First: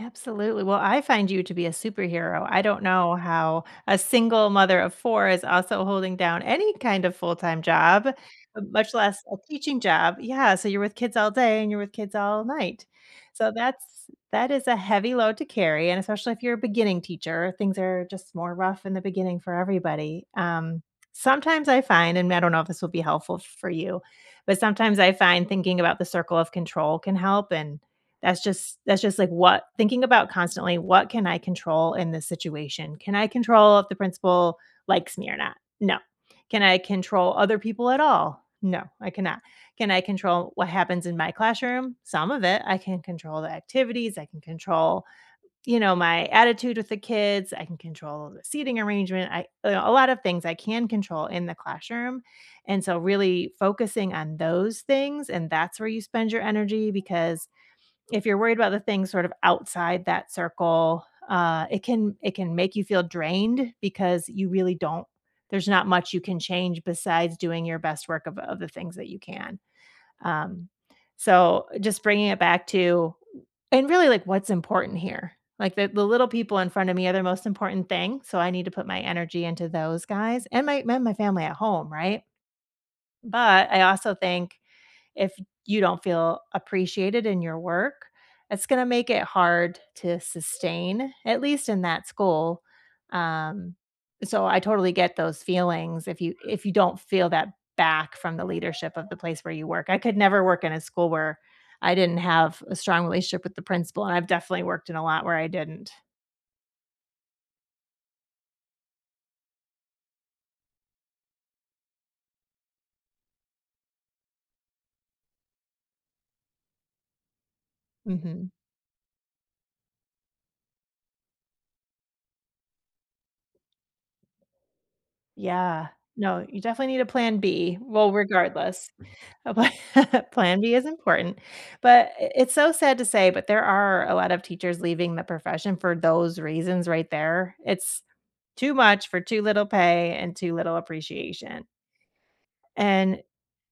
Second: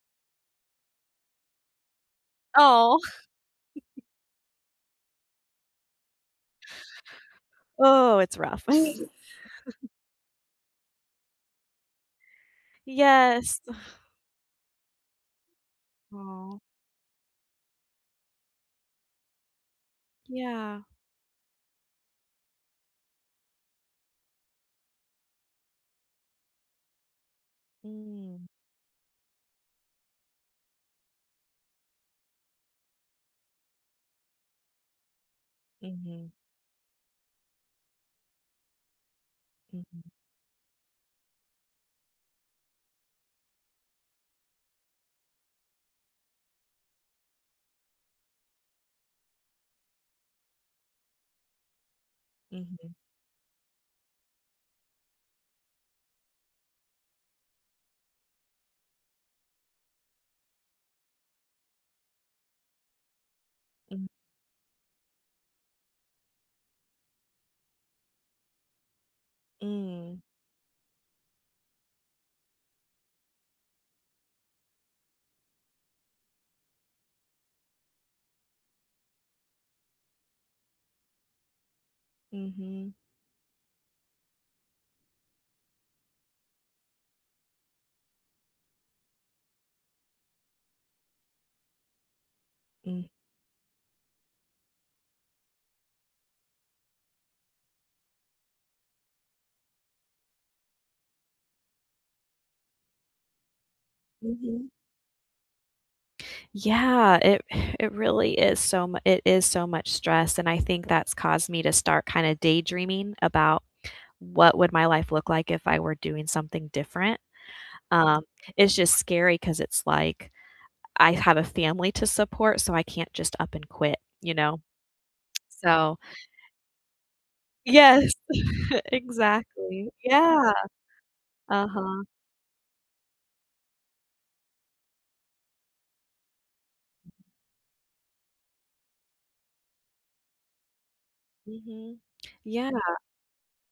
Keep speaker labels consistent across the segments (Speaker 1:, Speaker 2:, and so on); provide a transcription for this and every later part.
Speaker 1: Absolutely, well, I find you to be a superhero. I don't
Speaker 2: Oh.
Speaker 1: know how a single mother of 4 is also holding down any kind of full-time job,
Speaker 2: Oh, it's rough.
Speaker 1: much less a teaching job, yeah, so, you're with kids all day and you're with kids all night, so,
Speaker 2: Yes.
Speaker 1: that's that is a heavy load to carry and especially if you're a
Speaker 2: Oh.
Speaker 1: beginning teacher, things are just more rough in the beginning for everybody,
Speaker 2: Yeah.
Speaker 1: um, sometimes I find, and I don't know if this will be helpful f for you, but sometimes I find thinking about the circle of control can help, and that's
Speaker 2: Mm.
Speaker 1: just that's just like, what thinking about constantly, "What can I control in this situation? Can I control if the principal likes me or not? No.
Speaker 2: Mhm.
Speaker 1: Can I control other people at all? No, I cannot. Can I
Speaker 2: Mhm.
Speaker 1: control what happens in my classroom? Some of it. I can control the activities, I can control," you know, "my attitude with the kids, I can control the seating arrangement, I a lot of things I can control in the classroom," and
Speaker 2: Mhm.
Speaker 1: so really focusing on those things, and that's where you spend your energy because, if you're worried about the things sort of outside that circle, uh, it can it can make you feel drained
Speaker 2: Mm.
Speaker 1: because you really don't there's not much you can change besides doing your best work of of the things that you can,
Speaker 2: Mm.
Speaker 1: um, so, just bringing it back to and really, like, what's important here, like, the the little people in front of me are the most important thing, so I need to put my energy into those guys and my my family at home right,
Speaker 2: Mhm.
Speaker 1: but, I also think if you don't feel appreciated in your work, it's gonna make it hard to sustain, at least in that school,
Speaker 2: Mm.
Speaker 1: um, so, I totally get those feelings if you if you don't feel that back from the leadership of the place where you work I could never work in a school where I didn't have a strong relationship with the principal, and I've definitely
Speaker 2: Mhm.
Speaker 1: worked in a lot where I didn't.
Speaker 2: Yeah, it it really is so, m it is so much stress and I think that's caused me to start kinda daydreaming about what would my life look like if I were doing something different, um,
Speaker 1: Mhm.
Speaker 2: it's just scary 'cause it's, like, I have a family to support, so I can't just up and quit you know?
Speaker 1: Yeah.
Speaker 2: So
Speaker 1: No, you definitely need a plan B, well,
Speaker 2: Yes,
Speaker 1: regardless, a pla
Speaker 2: exactly, yeah,
Speaker 1: plan B is important,
Speaker 2: uh-huh.
Speaker 1: but it it's so sad to say, but there are a lot of teachers leaving the profession for those reasons right there, it's, too much for too little pay and too little appreciation
Speaker 2: Mhm, yeah.
Speaker 1: and,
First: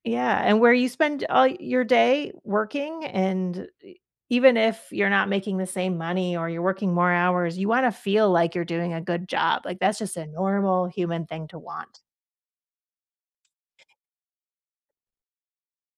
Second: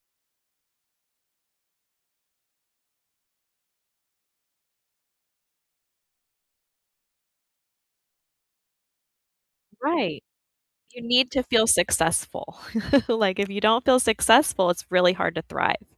Speaker 1: yeah, and where you spend all your day working and e even if you're not making the same money or you're working more hours, you wanna feel like you're doing a good job, like, that's just
Speaker 2: Right,
Speaker 1: a normal
Speaker 2: you
Speaker 1: human
Speaker 2: need to
Speaker 1: thing to
Speaker 2: feel
Speaker 1: want.
Speaker 2: successful, like, if you don't feel successful, it's really hard to thrive.